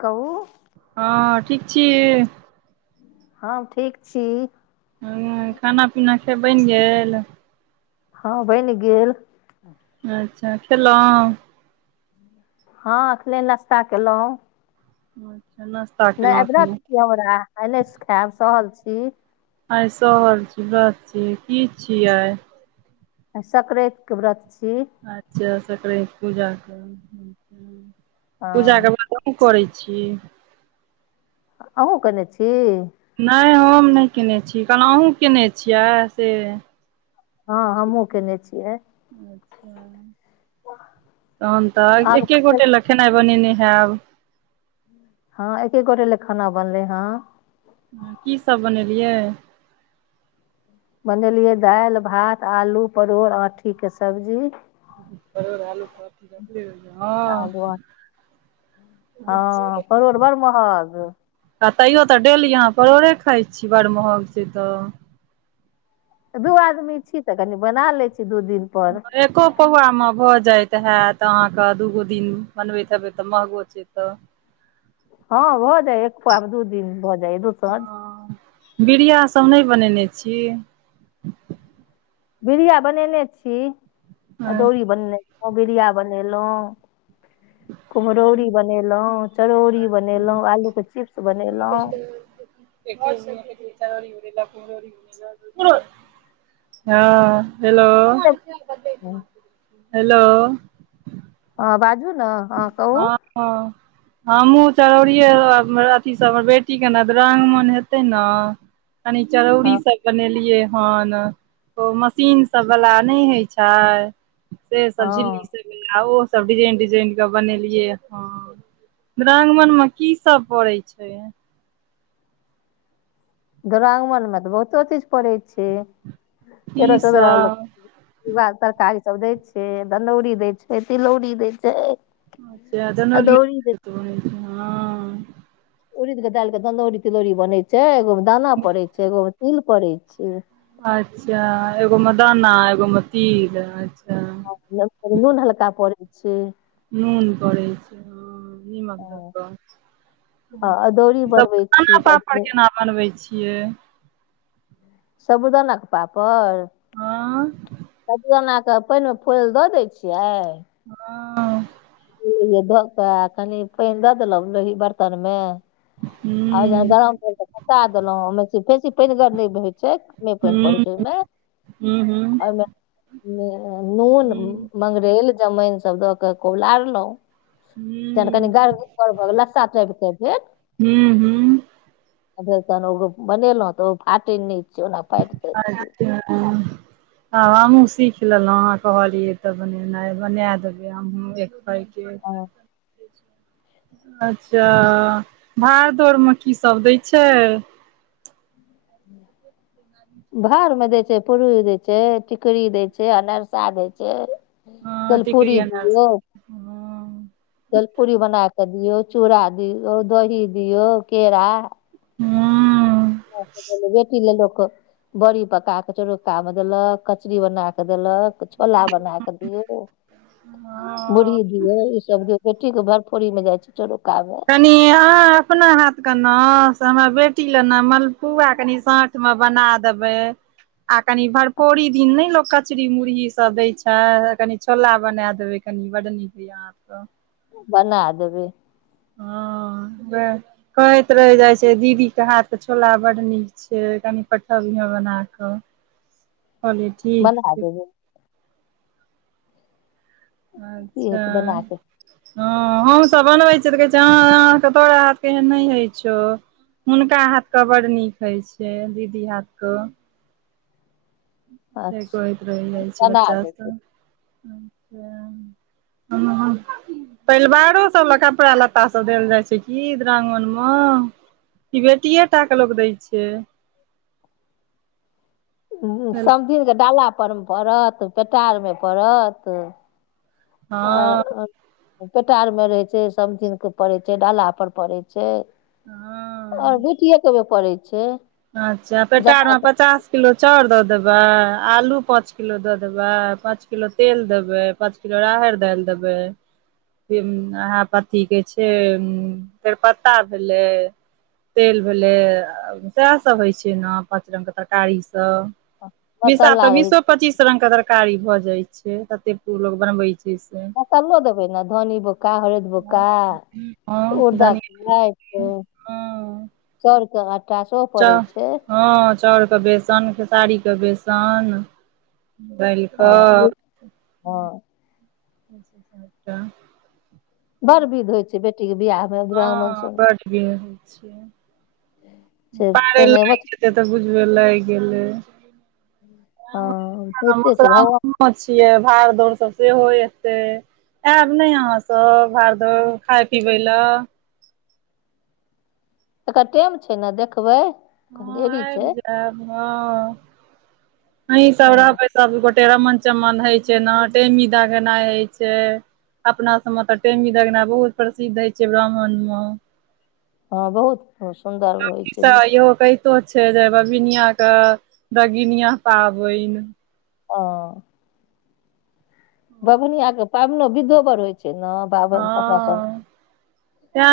कहू हँ ठीक छी? हं, ठीक छी। हूँ, खाना पीना सब बैन गेल? हँ, बनि गेल। अच्छा, खेलौं। हँ एखने नाश्ता केलौं। अच्छा नश्ता। नै आय वरत छी हमरा, नै खायब सहल छी। आय सहल छी वर्त छी की छी आइ। आय संक्रैत के व्रत छी। अच्छा संक्रैत पूजा के, पूजा के हँ बाद अहुं करै छी? अहूँ केने छी? नै हम नै केने छी कहलौ, अहूँ केने छियै से। हँ हमहुँ केने छियै। अच्छा तखन तऽ एके अहाँके गोटे ले खेनाइ बनेने हेब। हँ एके गोटे ले खाना बनलै हें। हूं की सब बनेलियै। बनेलियै दालि, भात, आलू, परोड़, आँठी के सब्जी परोर, आलू, आँठी के हँ। आ हँ परोड़ बड़ महग। आ तैयो तऽ डेली अहाँ डेली परोड़े खाइ छी बड़ महग छैय तऽ। दू आदमी छी तऽ कनी बना लेै छी दू दिन पर। एको पौआ मे भऽ जाइत हेऽत अहाँ के दूगो दिन बनबैत हेबै तऽ महगो से तऽ। हँ भऽ जाइये एक पौआ मे दू दिन भऽ जाइये। हं। बिड़िया सब नै बनेने छी। बीड़िया बनेने छी, हँ अदौरी बनेने छी बीड़िया बनेलौं। कुम्हरौरी बनेलौ, चरौरी बनेलौ, आलूके चिप्स बनेलौं। एक आय सुखेलियै चरौरी- मुरौरी। हँ हेलो। हेलो। हँ बाजू न हा के। ह -हँ। हमहुँ चरौरिये अथी हमर बेटी के ने दुरांगमन हेतै न। कनी चरौरी हँ सब। बनेलियै हन ओ मशीन सब बला नहि होय छै। से सब झिल्ली हँ तिल्ली सब ओ डिजाइन डिजाइन के। बनेलियै हँ दुरांगमन मे की सब पड़ै छै। दुरांगमन में तऽ बहुतो चीज पड़ै छै की तेरह चौदह। सब तरहक तरकारी सभ दै छै दनौरी दै छै तिलौरी दै छै। अच्छा अदौरी दै छै दनोरियो हँ। उड़िद के दाल के दनौरी तिलौरी बनय छै एगो में दाना पड़े छै एगो में तिल पड़े छै। अच्छा एगो मे दाना एगो मे तिल अच्छा। नून हल्का पड़ै छै। नून परै छै ह निमक द क। ह आदौरी बनबै छी त। त केना बनबै छियै। साबुदाना के पापड़। हँ साबूदानाके पानिमे फूलैले दऽ दै छियै। हँ। धऽ कऽ कनि पानि दऽ देलहु ओहि बर्तन मे। हूं। आ गरम पाइन द क। खसा देलहुॅं ओहिमे बेसी पानिगर नहि होइ छै कमे पानि पड़ै छै ओहिमे। हूं हूं। ओहिमे नून मंगरैल जमाइन सब दऽ के खूब लारलहुं। जखैन कनि हुँ गाढ़ लस्सा जेकाॅं भेल। हुँ हुँ तहन ओ बनेलहुं तऽ ओ फाटय नहि छै ओना फाटि जाय छै। [unintelligible] आब हमहुँ सीख लेलहुँ अहा कहलियै तऽ बनेनाइ बनाय देबै हमहुँ एक बेर। [inaudible] अच्छा भाड़ दौर मे की सब दै छै। [inaudible] भारमे दै छै पुरी दै छै टिकरी दै छै अनरसा दै छै। हँ दैल टिकरी पूरी अनार दियो। सब हँ दालपूड़ी बना के दियौ चूड़ा दिऔ दही दियऔ केरा। हँ। बेटी ले लोक। बड़ी पका क चोरुक्का मे देलक कचरी बना कऽ देलक। छोला बना कऽ दियौ। हँ मुरही दियौ ई सब दियौ बेटी के भरफोरी में जाय छै चोरुका में। कनि अहाँ अपना हाथके न से हमरा बेटी लऽ ने मलपुआ कनि साँठ। मे बना देबै। आ कनि भरफोरी दिन नै लोक कचरी मुरही सब दैय छै, कनी छोला बना देबै। कनी बडनीक होइये आहाके बना देबै। ह कहैत रहै जाइ छै दीदी के हाथ के छोला बड नीक होय छै कनि पठबिहें बना क [unintelligible] बन्हा देबै की अच्छा। हेतै बना कऽ हँ हमसभ बनबै छियै तऽ कहै छै अ-अहाँके तोरा हाथ के एहन नै होइ छौ हुनका हाथ कऽ बड नीक होइ छै दीदी हाथ कऽ से अच्छा कहैत रहै जाय छै बना बच्चा देबै सब ह ह [unintelligible] पैलवारो सब ल कपड़ा लत्ता सब देल जाइ छै की दुरागमन मं की बेटीए टा के लोक दै छै। हँ समधिन के डाला पर में पड़त पेटार में पड़त। और पेटार में रहै छै, समधिन के पड़ै छै, डाला पर पड़ै छै। और हँ बेटिये के ओई में पड़ै छै। अच्छा पेटार जमा में के पचास। पाँच किलो चाउर दऽ देबै आलू पाँच किलो दऽ देबै पाँच किलो तेल देबै राहैर दैल देबै अहाँ बति के छै तेरपत्ता भेलै तेल भेलै आ। सएह सब होय छै न पाँच रंग के तरकारी सब बीसा मसाला तऽ रहै बीसो छै पच्चीस रंग के कारी भऽ जाइ छै कत्ते पू लोक बनबै छै। मसल्लो देबै ने धनी बुक्का हरैद बुक्का [unintelligible] छै से हं उड़दा ह के राइट, हँ। चाउर कऽ हाट चाउ हँ चाउर के बेसन खेसारी के बेसन दैल। हँ हँ। से [unintelligible] क्या बड़ बिध होइ छै, बेटी के बियाह में दुरागमन सब में। इएह होइ छै। से पारे तेना मछ लाइग जेतै तऽ बुझबै लाइग गेलै हँ ब्राह्मण के तऽ होइते छै भगवान मोसरामनियो में पछियै भाड़-दौड़ सब सेहो एतै एब नै अहाँ सब भाड़-दौड़ खाय-पीबै लै। तकर टेम छै न देखबै देरी हँ ऐब छै जैब हँ अहीं सब हँ रहबै सबगोटे रमन-चमन होई छै न टेमी दगनाय होय छै। अपना सब मं तऽ टेमी दगना बहुत प्रसिद्ध हय छै ब्राह्मण मं हँ बहुत खूब सुन्दर होइ सखी छै सब नीक ईहो कैह [unintelligible] कहितो छै जे बभिनिया कऽ दगिनिया पाबैन। औ बभनियां के पाबैनो विधो बर होइ छै न। पाबैन अपना सब, हँ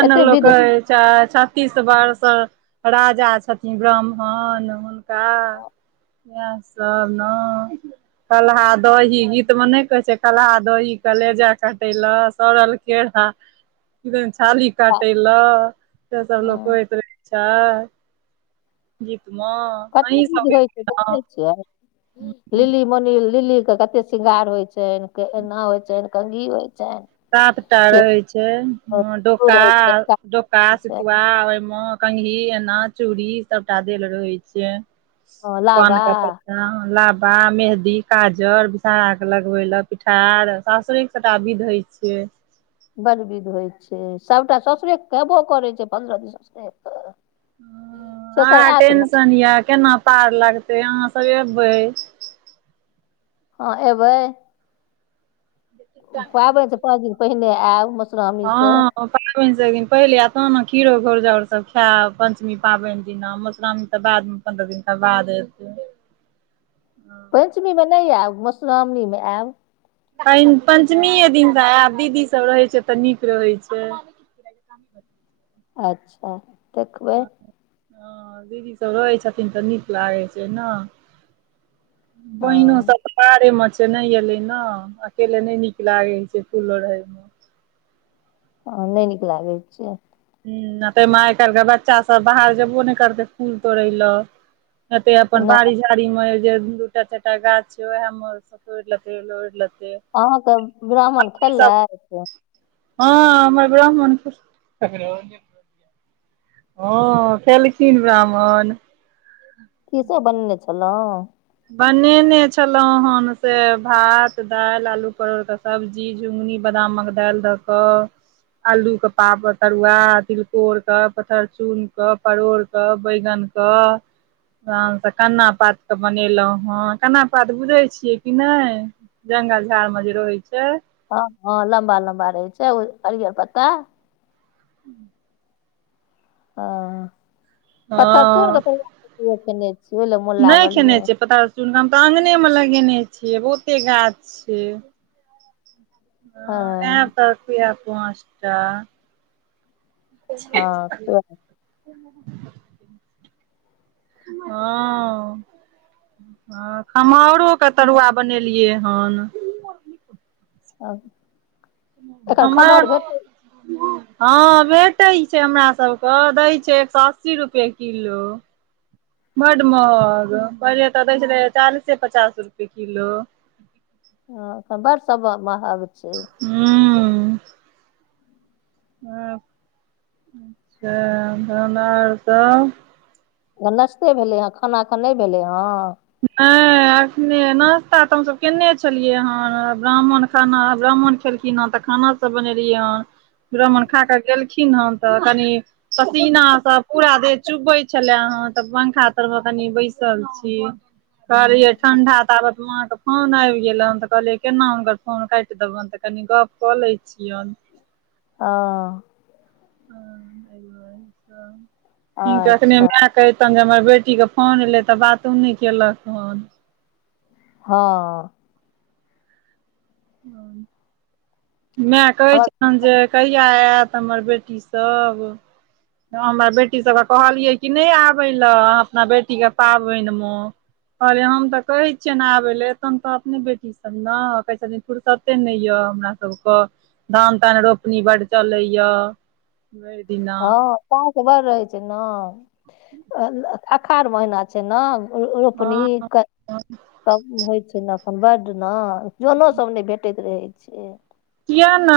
एते बिध अच्छा, छत्तीस बार तऽ राजा छथिन ब्राह्मण हुनका इएह सब न। कलहा दही गीत में नै कहै छै कलहा दही कलेजा कटेलक। सड़ल केरा साली ह काटे ल, से सब लोक कहैत रहै छै गीत मे। कते अहीं विध सब होइ छै गेबै देखै छियै, लिली बनील लिली के कते शृंगार होइ छैन, एना होइ छैन, कंघी होइ छैन सात टा रहे छैन, डोका, होइ छनि, डोका होइ छै सतुआ ओहिमे कंघी, एना, चूड़ी सबटा देल रहै छैन, हँ, पान लाबा के लाबा, मेहदी, काजर, बिषहरा के लगबै ले पिठार, सासुर सबटा विधे छियै। बड़ विध होइ छै, सबटा ससुरे खेबो करै छै पन्द्रह दिन ससुरे तऽ हं अहां टेंशन ये, केना पार लगतै, अहाँ त एबै हँ एबै? पाबनि से पाँच दिन पहिने आयब मधुश्रावणी से हां। पाबैन से एक दिन पहिले आएब तहन ने खीरो घौर जौर सब खाएब पंचमी पाबैन दिना मोश्रामणि तऽ बादमे पन्द्रह दिनका बाद पेंचमी मे नै आएब, माेश्रामनी मे आएब। पेन पंचमिये दिन से आएब, दीदी सब रहै छै तऽ नीक रहै छै। अच्छा देखबै। हां दीदी सब रहै छथिन तऽ नीक लागै छै ना। बहिनो हँ सब बाहरे मे छै ने एलै ना, अकेले नै नीक लागै छै फूललोढ़े में। हं नै नीक लागै छै। ह ताहिमे आइ काल्हिके बच्चा सब बाहर जेबो नहि करतै फूल तोड़य ले। एतै अपन नहि बारी मे झाड़ी में जे दू टा चारि टा गाछ छै वैह मे तोड़ि लेतै लोढि लेतै। अहाँके ब्राह्मण खेलक? हँ हमर ब्राह्मण पुर तर [unintelligible] हँ खेलखिन ब्राह्मण। की सब बनेने छलहुँ। बनेने छलहुँ हेँ से भात दालि आलू परोरके सब्जी, झिुङ्गुनी बादामक दालि दऽ कऽ आलू के पापड़ के तरुआ, तिलकोर के, पथरचुर के, परोर के, बैगन सँ, तखैन से कन्नाा पात के बनेलौ हाँ कना पात बुझै छियै कि नै जंगल झाड़ मे जे रहै छै। हँ- हँ लम्बा- लम्बा रहै छै, ओ हरियर पत्ता [inaudible] हां पत्थर चूर हँ [unintelligible] मोन नहि लागल खेने यऽ छै पता अछि हम तऽ अंगने मे लगेने छियै बहुते गाछ छै। हां हँ आएब त अथी या पाँचटा। हँ [unintelligible] हां। हां खम्होरो के तरुआ बनेलियै हन। अब हमर हां भेटै छै हमरा सबके, दै छै एक सौ अस्सी रुपया किलो। बड महग पहिले तऽ दै छलै अय चालीसे पचास रुपए किलो। हँ तऽ बड़ सबऽ महग छै। हूँऽ। अ अच्छा तहन और सब नाश्ते भेलै हे, खाना अखन नहि भेलै हँ। नहि एखने नास्ता तऽ हमसब केने छलियै हन, ब्राह्मण खाना ब्राह्मण छलखिन हेँ तऽ खाना सब बनेलियै हेँ ब्राह्मण खा क गेलखिन हेन तऽ कनि सपीना सऽ पूरा देह। चुबेै छेल्ला हन तऽ पंखा तर मे कनि बैसल छी। कहलियै ठण्डा ताबत माँके फोन आबि गेलै तऽ कहलियै केना हुनकर फोन काटि देबनि त कनी गप कऽ लै छियनि। हं। [unintelligible] अच्छा कहितहुं जे हमर बेटीके फोन एयलै तऽ बातो नहि केलक हन। हँ। माय कहै हमर छलनि जे कही किया आयत हमर बेटी सब। हमरा बेटी सबके कहलियै कि नहि आबय ले अपना बेटीके पाबनि मे। कहलियै हम तऽ कहै छियनि आबै ले एखन तऽ अपने बेटी छै ने कहै छथिन फुुरसते नहि यऽ हमरा सबके, धान तान रोपनी बड चलै ये भरि दिना। हँ पास बड रहै छै ने अखाढ़ महीना छै ने। रोपनी हँ कते काज होइ छै ने एखन बड ने जनो सब नहि भेटैत रहै छै। किया नै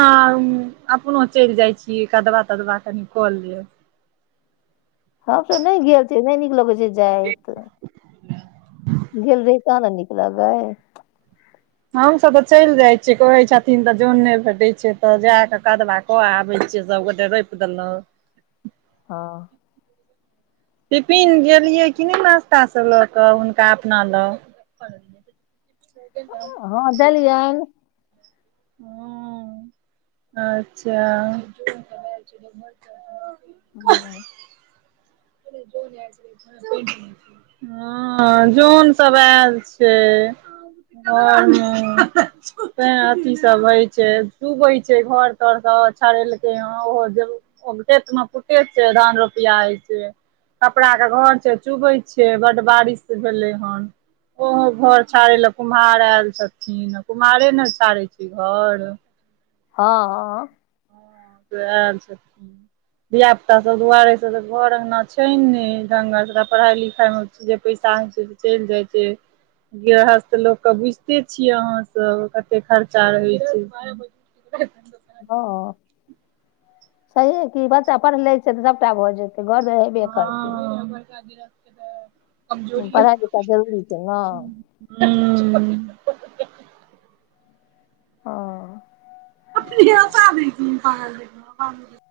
अपनो चल जाइ छीयै, कदवा-तदवा कनि कऽ लेब। हम तै नै गेल छियै, नै नीक लगै छै जाएत। गेल रही तहन न निक लगय। हम सब तऽ चैल जाइ छियै कहै छथिन तऽ जौन नै भेटै छै तऽ जाय कऽ कदबा कऽ आबै छियै सबगोटे रोप देलौ। हां। टिफिन गेलियै कि नै नास्ता सब लऽ कऽ हुनका अपना लग। [inaudible] हां दलियैन। हां। अच्छा। हम्हु। हे रे जौन ऐल छलै [unintelligible] हां जौन सब ऐल छै। हां-हां तें अथी सब हय छै, चुबै छै घर-तर सब छरेलकै हें उहो जरूर ओे खेत में [unintelligible] छै, धान रोपैया होइ छै। खपड़ा के घर छै, चुबै छै, बड बारिश भेलै हन। ओहो घर छाड़ै लए कुम्हार ऐल छथिन आ कुम्हारे ने छाड़ै छै ई घर। हां-हां। हां से ऐल छथीन। धिया पुता सब दुआरे से त घर अंगना छै नै ढंगर सबटा पढ़ाई लिखाई मे छै जे पैसा होइ छै से चैल जाइ छै। गृहस्थ लोक के बुझते छियै अहाँ सब कते खर्चा रहै छै। हां छहिए कि बच्चा पढ़ लै छै तऽ सबटा भऽ जेतै घर तै हेबे करतै हां-हां। पढ़ाइ लिखाइ जरूरी छै नै। हूॅं। हां। न्योता दै छी, [unintelligible]